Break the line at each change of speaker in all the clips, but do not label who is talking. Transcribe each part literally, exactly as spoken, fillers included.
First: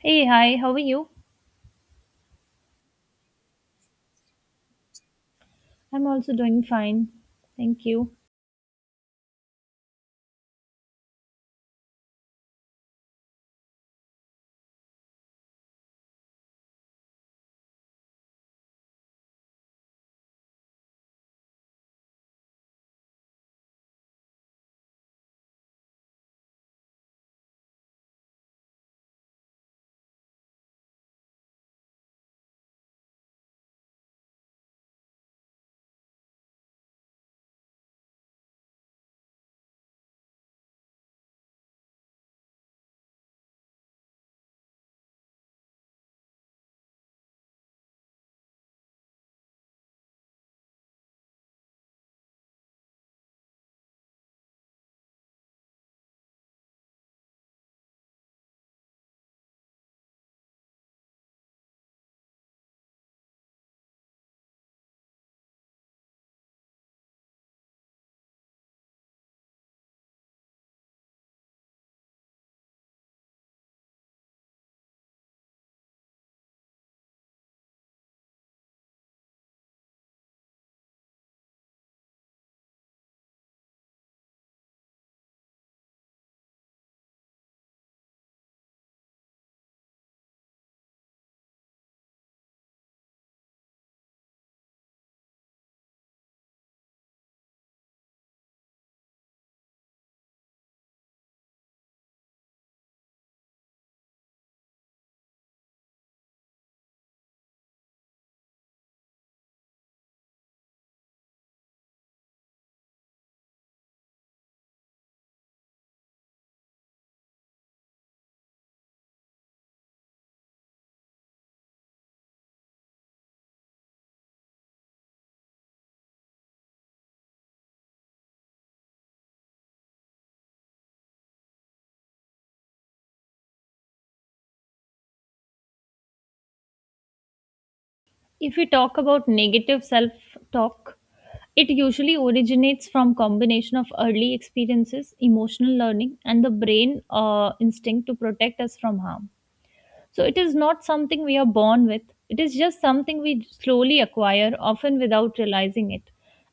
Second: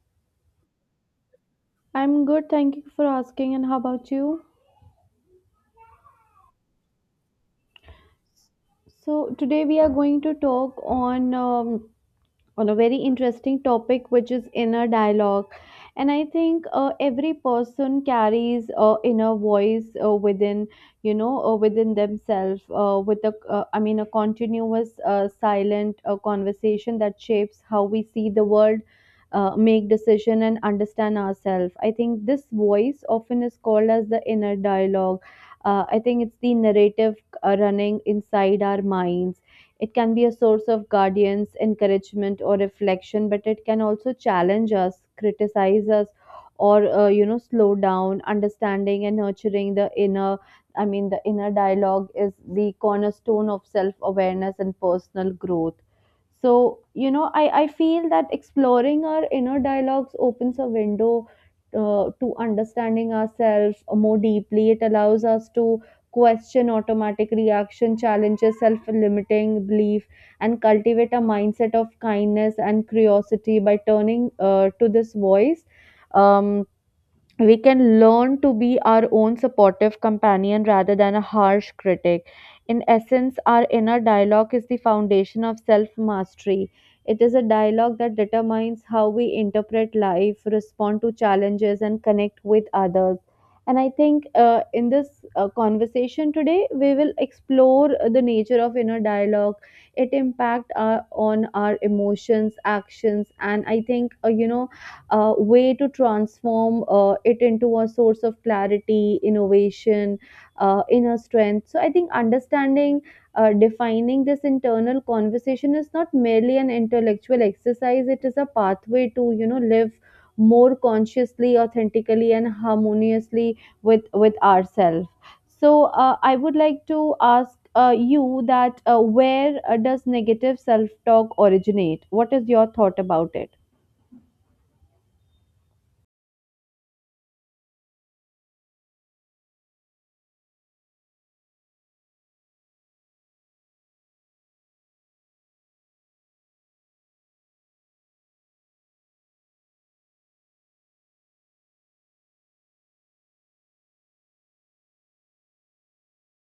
Hey, hi, how are you?
I'm good, thank you for asking. And how about you?
I'm also doing fine. Thank you.
So today we are going to talk on um, on a very interesting topic which is inner dialogue and i think uh, every person carries a uh, inner voice uh, within you know uh, within themselves uh, with a uh, I mean a continuous uh, silent uh, conversation that shapes how we see the world, uh, make decision and understand ourselves. I think this voice often is called as the inner dialogue. uh, I think it's the narrative uh, running inside our minds. It can be a source of guidance, encouragement, or reflection, but it can also challenge us, criticize us, or uh, you know slow down. Understanding and nurturing the inner, I mean the inner dialogue is the cornerstone of self-awareness and personal growth. So you know, I I feel that exploring our inner dialogues opens a window uh, to understanding ourselves more deeply. It allows us to question automatic reaction, challenges self limiting belief, and cultivate a mindset of kindness and curiosity by turning uh, to this voice. Um, we can learn to be our own supportive companion rather than a harsh critic. In essence, our inner dialogue is the foundation of self mastery. It is a dialogue that determines how we interpret life, respond to challenges, and connect with others. And I think uh, in this uh, conversation today, we will explore the nature of inner dialogue, it impact our, on our emotions, actions, and I think uh, you know uh, way to transform uh, it into a source of clarity, innovation, uh, inner strength. So I think understanding, uh, defining this internal conversation is not merely an intellectual exercise. It is a pathway to you know live more consciously, authentically, and harmoniously with with ourselves. So uh, I would like to ask uh, you that uh, where uh, does negative self talk originate? What is your thought about it?
If we talk about negative self talk, it usually originates from combination of early experiences, emotional learning, and the brain uh, instinct to protect us from harm. So it is not something we are born with, it is just something we slowly acquire, often without realizing it.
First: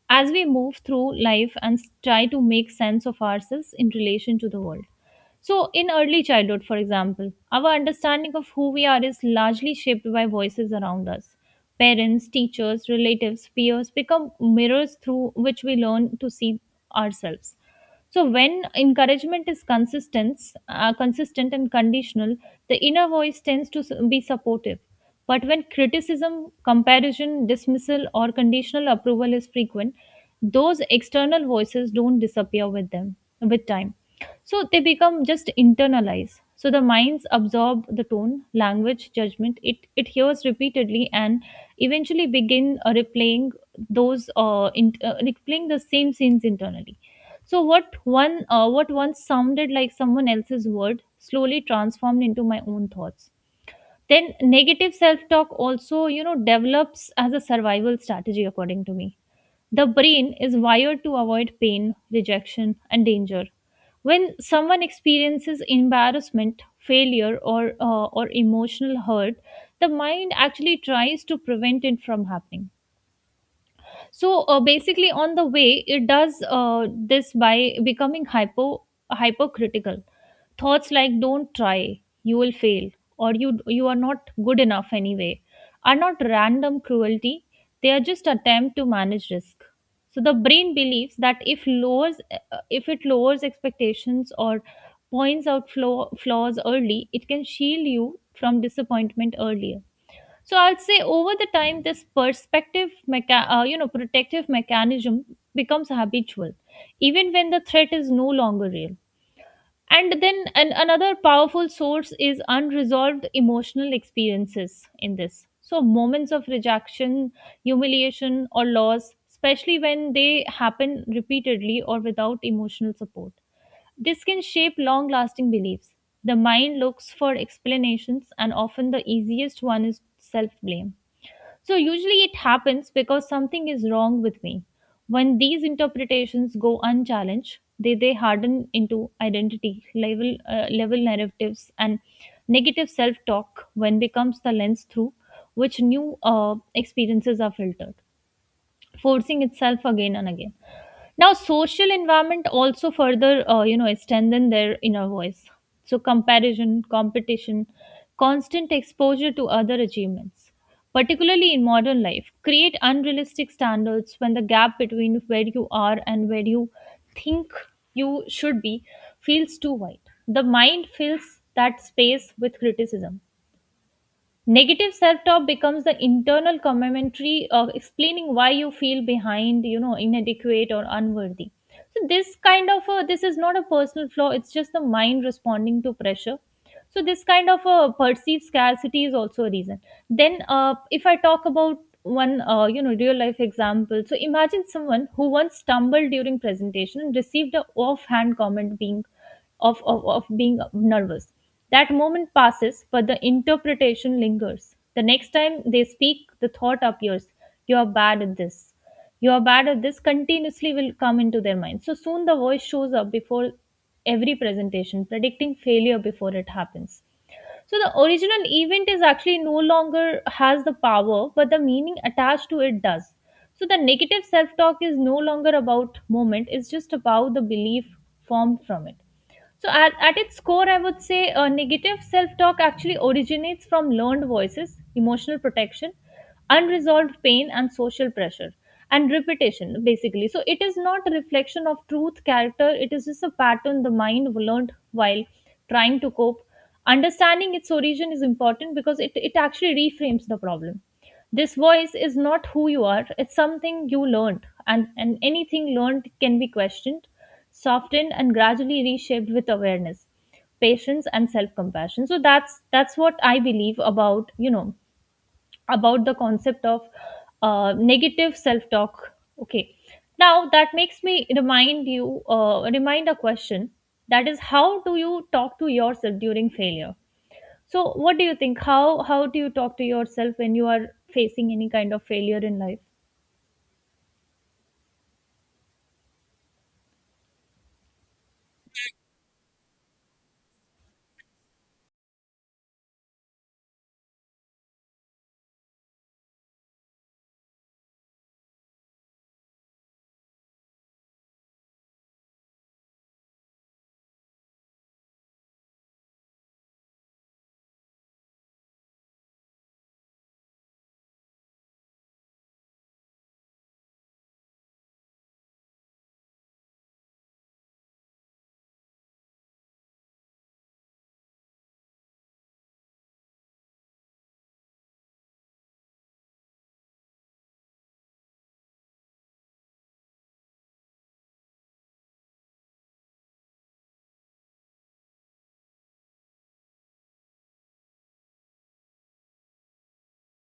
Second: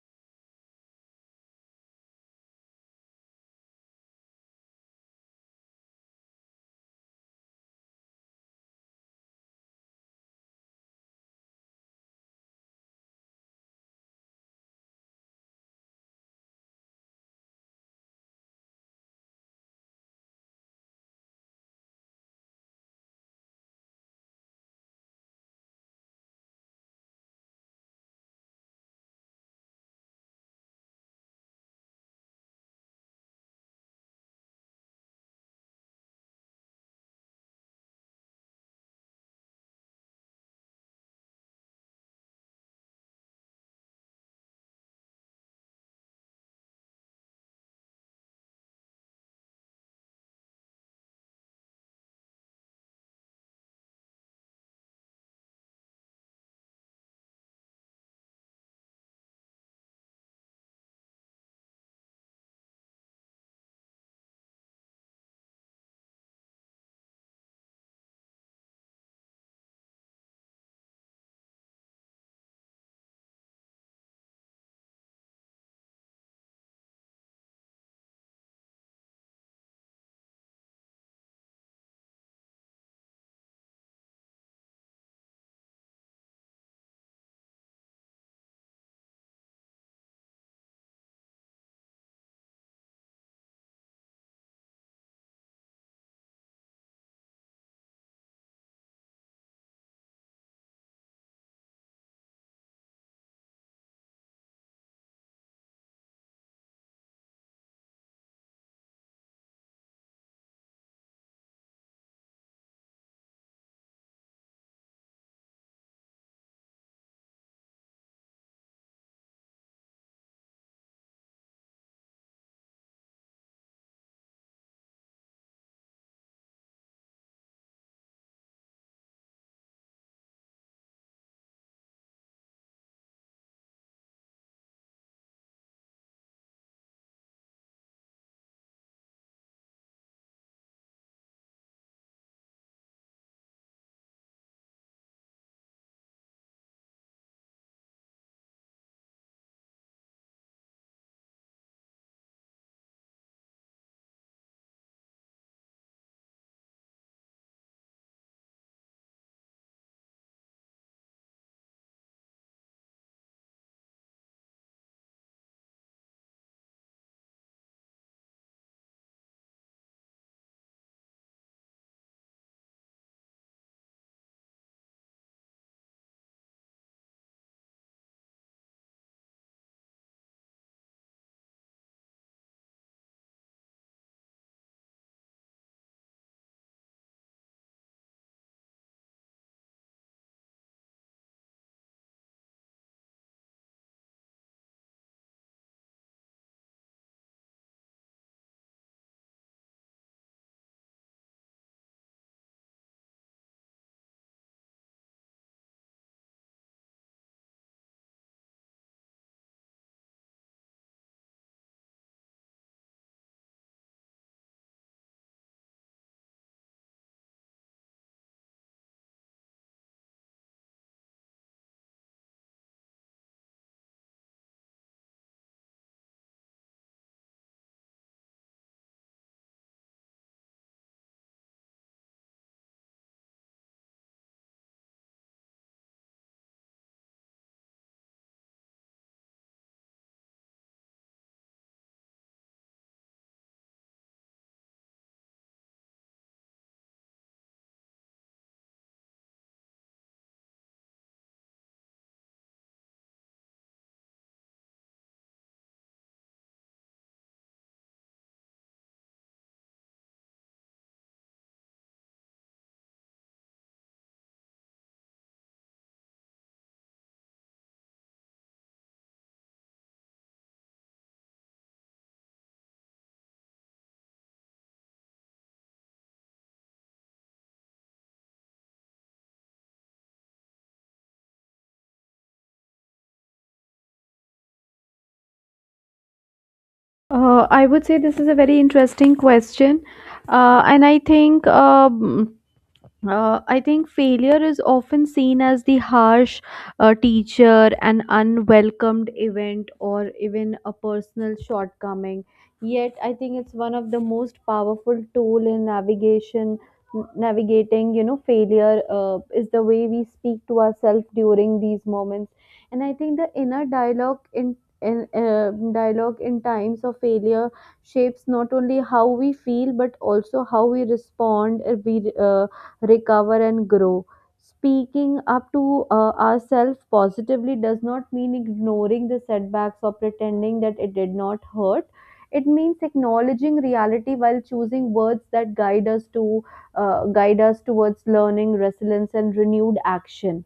As we move through life and s- try to make sense of ourselves in relation to the world. So, in early childhood, for example, our understanding of who we are is largely shaped by voices around us. Parents, teachers, relatives, peers become mirrors through which we learn to see ourselves. So when encouragement is consistent, uh, consistent and conditional, the inner voice tends to s- be supportive. But when criticism, comparison, dismissal, or conditional approval is frequent, those external voices don't disappear with them with time. So they become just internalized. So the minds absorb the tone, language, judgment. It it hears repeatedly and eventually begin uh, replaying those uh, in, uh, replaying the same scenes internally. So what one uh, what once sounded like someone else's word slowly transformed into my own thoughts. Then negative self-talk also, you know, develops as a survival strategy according to me. The brain is wired to avoid pain, rejection and danger. When someone experiences embarrassment, failure or uh, or emotional hurt, the mind actually tries to prevent it from happening. So uh, basically on the way it does uh, this by becoming hypo hypercritical. Thoughts like don't try, you will fail, or you you are not good enough anyway are not random cruelty, they are just attempt to manage risk. So the brain believes that if lowers uh, if it lowers expectations or points out flaw, flaws early, it can shield you from disappointment earlier. So I'd say over the time, this perspective, mecha- uh, you know, protective mechanism becomes habitual, even when the threat is no longer real. And then an- another powerful source is unresolved emotional experiences in this. So moments of rejection, humiliation, or loss, especially when they happen repeatedly or without emotional support. This can shape long lasting beliefs. The mind looks for explanations, and often the easiest one is self blame. So, usually it happens because something is wrong with me. When these interpretations go unchallenged, they, they harden into identity, level, uh, level narratives, and negative self talk when becomes the lens through which new uh, experiences are filtered, forcing itself again and again. Now, social environment also further, uh, you know, strengthen their inner voice. So, comparison, competition, constant exposure to other achievements, particularly in modern life, create unrealistic standards when the gap between where you are and where you think you should be feels too wide. The mind fills that space with criticism. Negative self talk becomes the internal commentary of explaining why you feel behind, you know, inadequate or unworthy. So this kind of a, this is not a personal flaw, it's just the mind responding to pressure. So this kind of a perceived scarcity is also a reason. Then uh, if I talk about one uh, you know, real life example, so imagine someone who once stumbled during presentation and received a offhand comment being of, of, of being nervous. That moment passes, but the interpretation lingers. The next time they speak, the thought appears, you are bad at this. You are bad at this continuously will come into their mind. So soon the voice shows up before every presentation, predicting failure before it happens. So the original event is actually no longer has the power, but the meaning attached to it does. So the negative self talk is no longer about moment, it's just about the belief formed from it. So, at, at its core, I would say uh, negative self talk actually originates from learned voices, emotional protection, unresolved pain, and social pressure, and repetition, basically. So, it is not a reflection of truth, character, it is just a pattern the mind learned while trying to cope. Understanding its origin is important because it, it actually reframes the problem. This voice is not who you are, it's something you learned, and, and anything learned can be questioned, softened, and gradually reshaped with awareness, patience, and self compassion. So that's that's what I believe about, you know, about the concept of uh, negative self talk. Okay, now that makes me remind you uh, remind a question, that is how do you talk to yourself during failure? So, what do you think? How how do you talk to yourself when you are facing any kind of failure in life?
Uh, I would say this is a very interesting question, uh, and I think um, uh, I think failure is often seen as the harsh uh, teacher, an unwelcomed event, or even a personal shortcoming. Yet, I think it's one of the most powerful tool in navigation, navigating. You know, failure uh, is the way we speak to ourselves during these moments, and I think the inner dialogue in in uh, dialogue in times of failure shapes not only how we feel but also how we respond. uh, We uh, recover and grow. Speaking up to uh, ourselves positively does not mean ignoring the setbacks or pretending that it did not hurt. It means acknowledging reality while choosing words that guide us to uh, guide us towards learning resilience and renewed action.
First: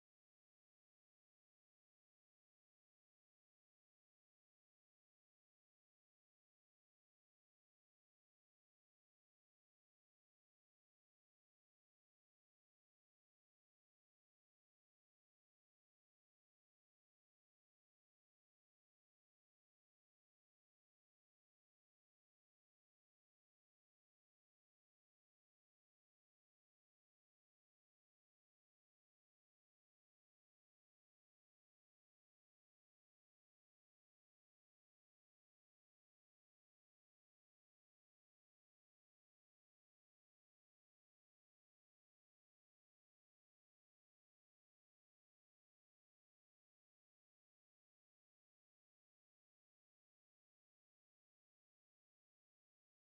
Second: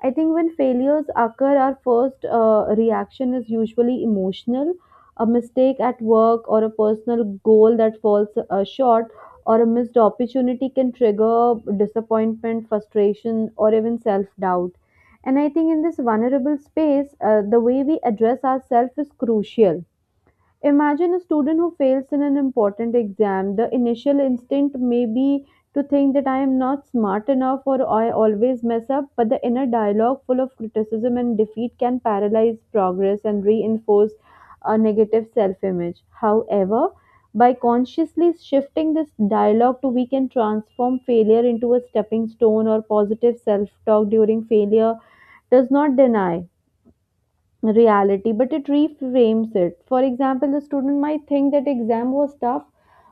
I think when failures occur, our first uh, reaction is usually emotional. A mistake at work or a personal goal that falls uh, short or a missed opportunity can trigger disappointment, frustration, or even self doubt. And I think in this vulnerable space, uh, the way we address ourselves is crucial. Imagine a student who fails in an important exam. The initial instinct may be to think that I am not smart enough or I always mess up, but the inner dialogue full of criticism and defeat can paralyze progress and reinforce a negative self image. However, by consciously shifting this dialogue to we can transform failure into a stepping stone or positive self talk during failure does not deny reality, but it reframes it. For example, the student might think that exam was tough,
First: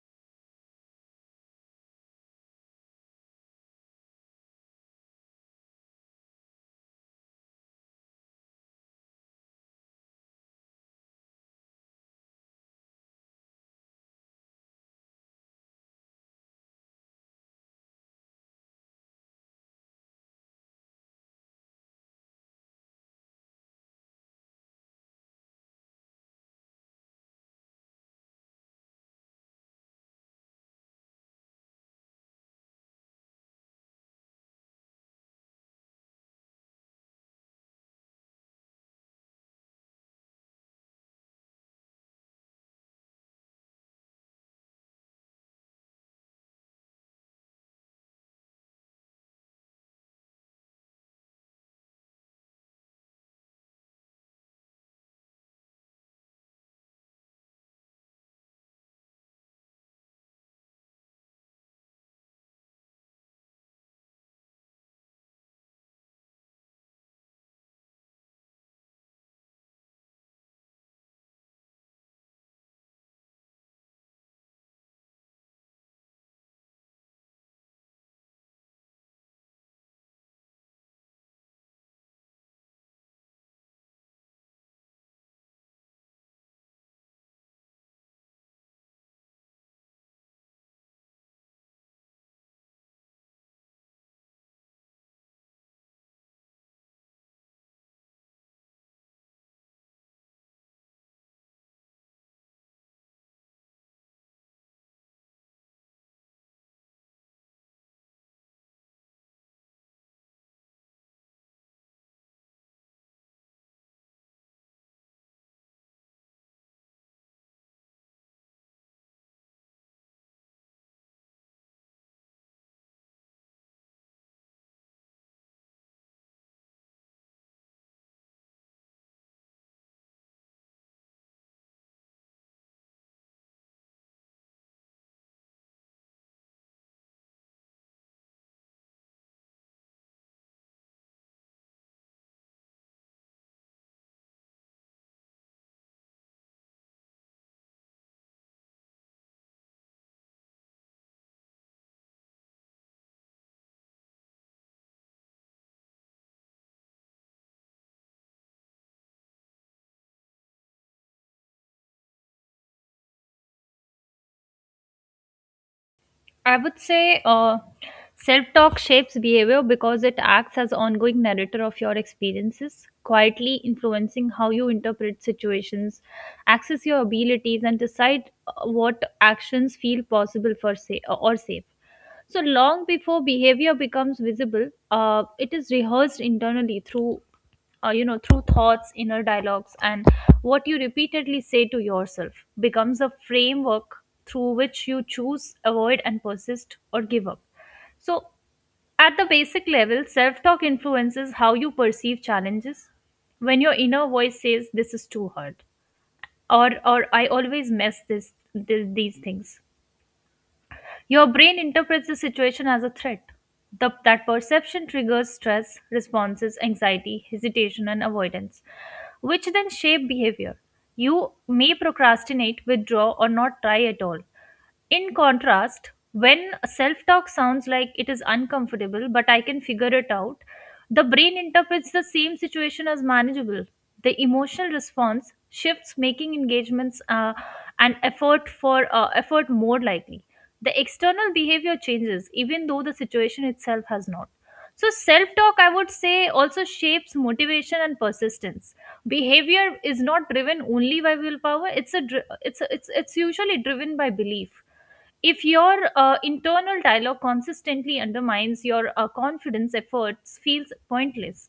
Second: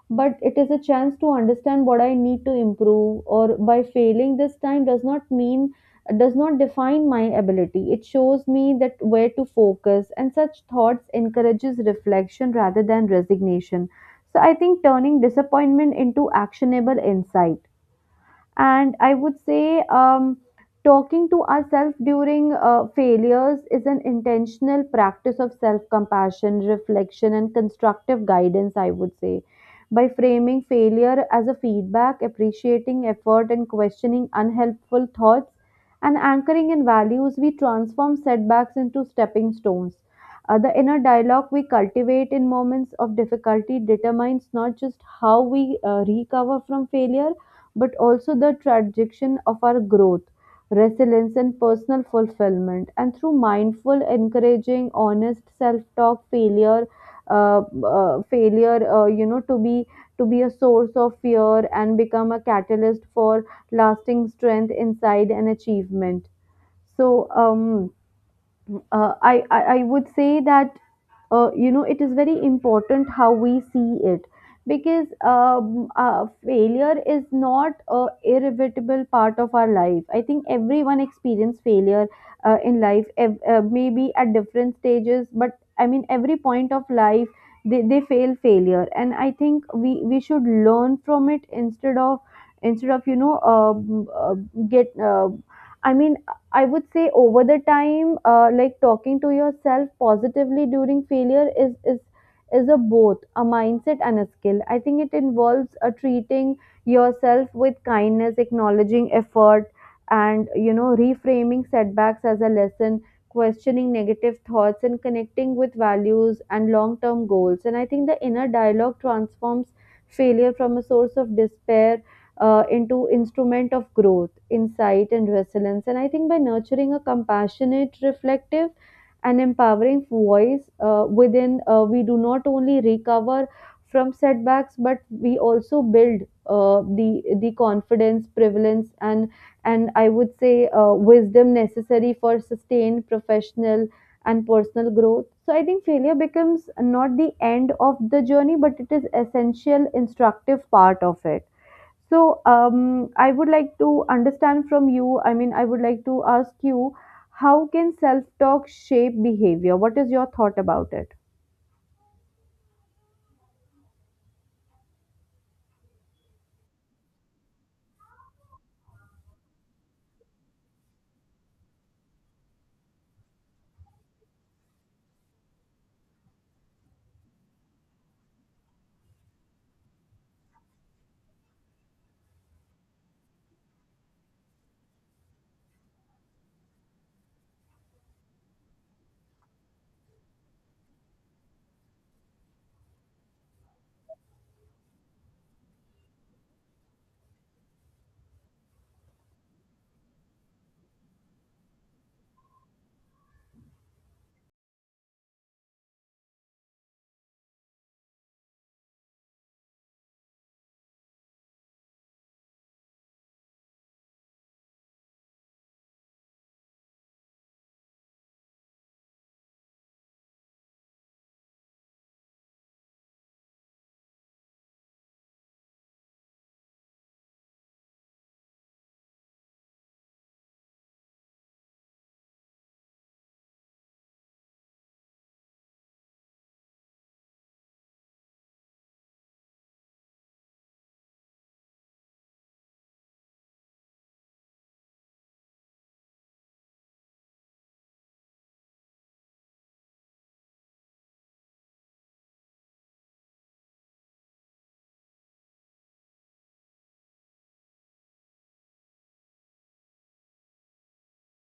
but it is a chance to understand what I need to improve, or by failing this time does not mean does not define my ability. It shows me that where to focus, and such thoughts encourages reflection rather than resignation. So I think turning disappointment into actionable insight, and I would say um, talking to ourselves during uh, failures is an intentional practice of self-compassion reflection and constructive guidance. I would say by framing failure as a feedback, appreciating effort and questioning unhelpful thoughts and anchoring in values, we transform setbacks into stepping stones. Uh, the inner dialogue we cultivate in moments of difficulty determines not just how we uh, recover from failure but also the tradition of our growth, resilience, and personal fulfillment. And through mindful, encouraging, honest self-talk, failure, uh, uh, failure, uh, you know, to be to be a source of fear and become a catalyst for lasting strength, inside and achievement. So, um, uh, I, I I would say that uh, you know it is very important how we see it because um, uh, failure is not a irrevocable part of our life. I think everyone experience failure uh, in life, ev- uh, maybe at different stages, but I mean every point of life they, they fail failure, and I think we we should learn from it instead of instead of you know uh, uh, get uh, I mean I would say over the time, uh, like talking to yourself positively during failure is is is a both a mindset and a skill. I think it involves uh, treating yourself with kindness, acknowledging effort, and you know reframing setbacks as a lesson, questioning negative thoughts, and connecting with values and long term goals. And I think the inner dialogue transforms failure from a source of despair uh, into instrument of growth, insight, and resilience. And I think by nurturing a compassionate, reflective, and empowering voice uh, within, uh, we do not only recover from setbacks, but we also build uh, the the confidence, prevalence, and and I would say uh, wisdom necessary for sustained professional and personal growth. So I think failure becomes not the end of the journey, but it is essential, instructive part of it. So, um, I would like to understand from you. I mean, I would like to ask you how can self talk shape behavior? What is your thought about it?
I would say uh, self talk shapes behavior because it acts as ongoing narrator of your experiences, quietly influencing how you interpret situations, access your abilities, and decide uh, what actions feel possible for sa- uh, or safe. So long before behavior becomes visible, uh, it is rehearsed internally through uh, you know through thoughts inner dialogues, and what you repeatedly say to yourself becomes a framework through which you choose avoid and persist or give up. So at the basic level, self talk influences how you perceive challenges. When your inner voice says this is too hard, or or I always mess this, this these things, your brain interprets the situation as a threat. The, that perception triggers stress, responses, anxiety, hesitation, and avoidance, which then shape behavior. You may procrastinate, withdraw, or not try at all. In contrast, when self talk sounds like it is uncomfortable, but I can figure it out, the brain interprets the same situation as manageable. The emotional response shifts, making engagements uh, and effort for uh, effort more likely. The external behavior changes even though the situation itself has not. So self talk, I would say, also shapes motivation and persistence. Behavior is not driven only by willpower, it's a dri- it's a, it's it's usually driven by belief. If your uh, internal dialogue consistently undermines your uh, confidence, efforts feels pointless.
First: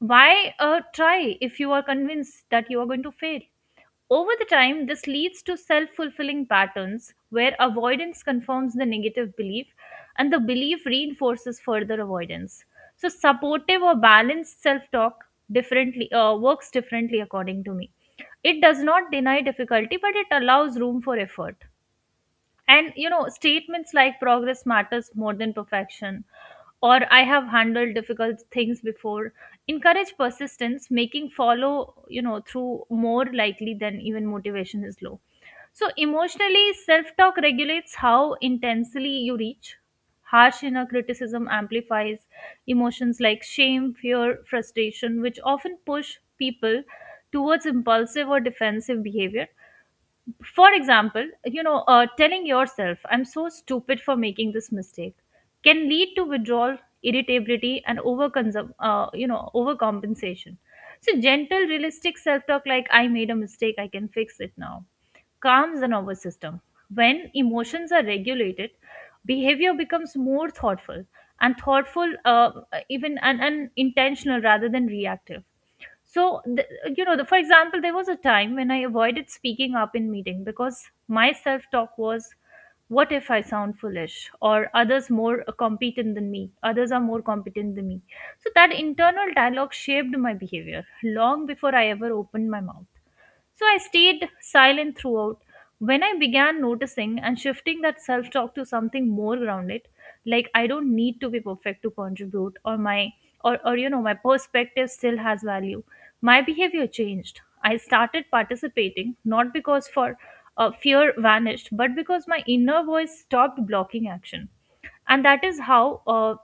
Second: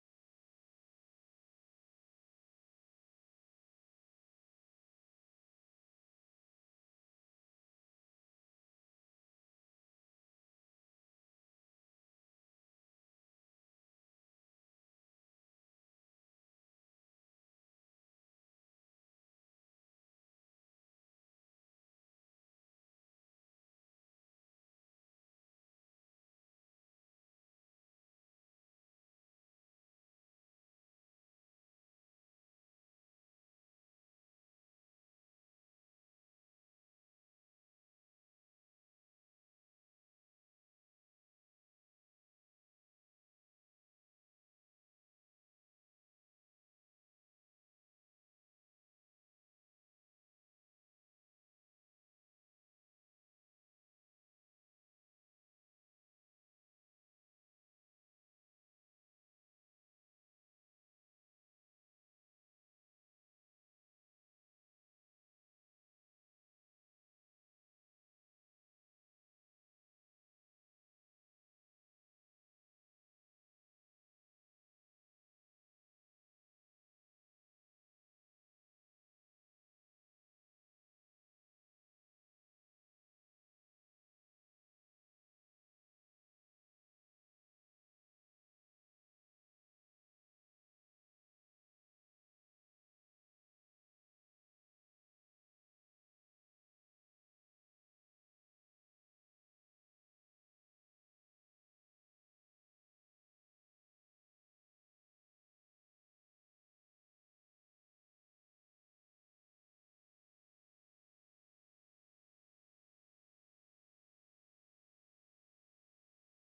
Why uh, try if you are convinced that you are going to fail? Over the time, this leads to self fulfilling patterns where avoidance confirms the negative belief and the belief reinforces further avoidance. So, supportive or balanced self talk differently uh, works differently according to me. It does not deny difficulty, but it allows room for effort. And you know, statements like progress matters more than perfection, or I have handled difficult things before, encourage persistence, making follow, you know, through more likely than even motivation is low. So emotionally, self-talk regulates how intensely you reach. Harsh inner criticism amplifies emotions like shame, fear, frustration, which often push people towards impulsive or defensive behavior. For example, you know, uh, telling yourself, I'm so stupid for making this mistake, can lead to withdrawal, irritability, and overconsum, uh, you know, overcompensation. So, gentle, realistic self talk like, I made a mistake, I can fix it now, calms the nervous system. When emotions are regulated, behavior becomes more thoughtful and thoughtful, uh, even and, and intentional rather than reactive. So, the, you know, the, for example, there was a time when I avoided speaking up in meeting because my self talk was, what if I sound foolish or others more competent than me? Others are more competent than me. So that internal dialogue shaped my behavior long before I ever opened my mouth. So I stayed silent throughout. When I began noticing and shifting that self talk to something more grounded, like I don't need to be perfect to contribute, or my or, or you know, my perspective still has value, my behavior changed. I started participating not because for uh, fear vanished, but because my inner voice stopped blocking action. And that is how uh,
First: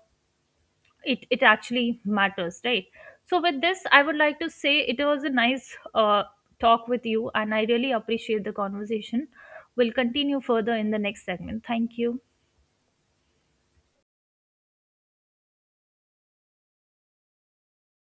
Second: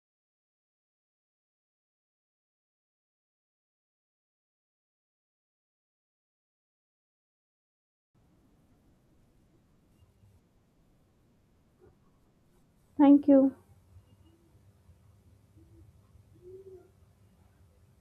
it it actually matters, right? So with this I would like to say it was a nice uh, talk with you, and I really appreciate the conversation. We'll continue further in the next segment. Thank you.
Thank you.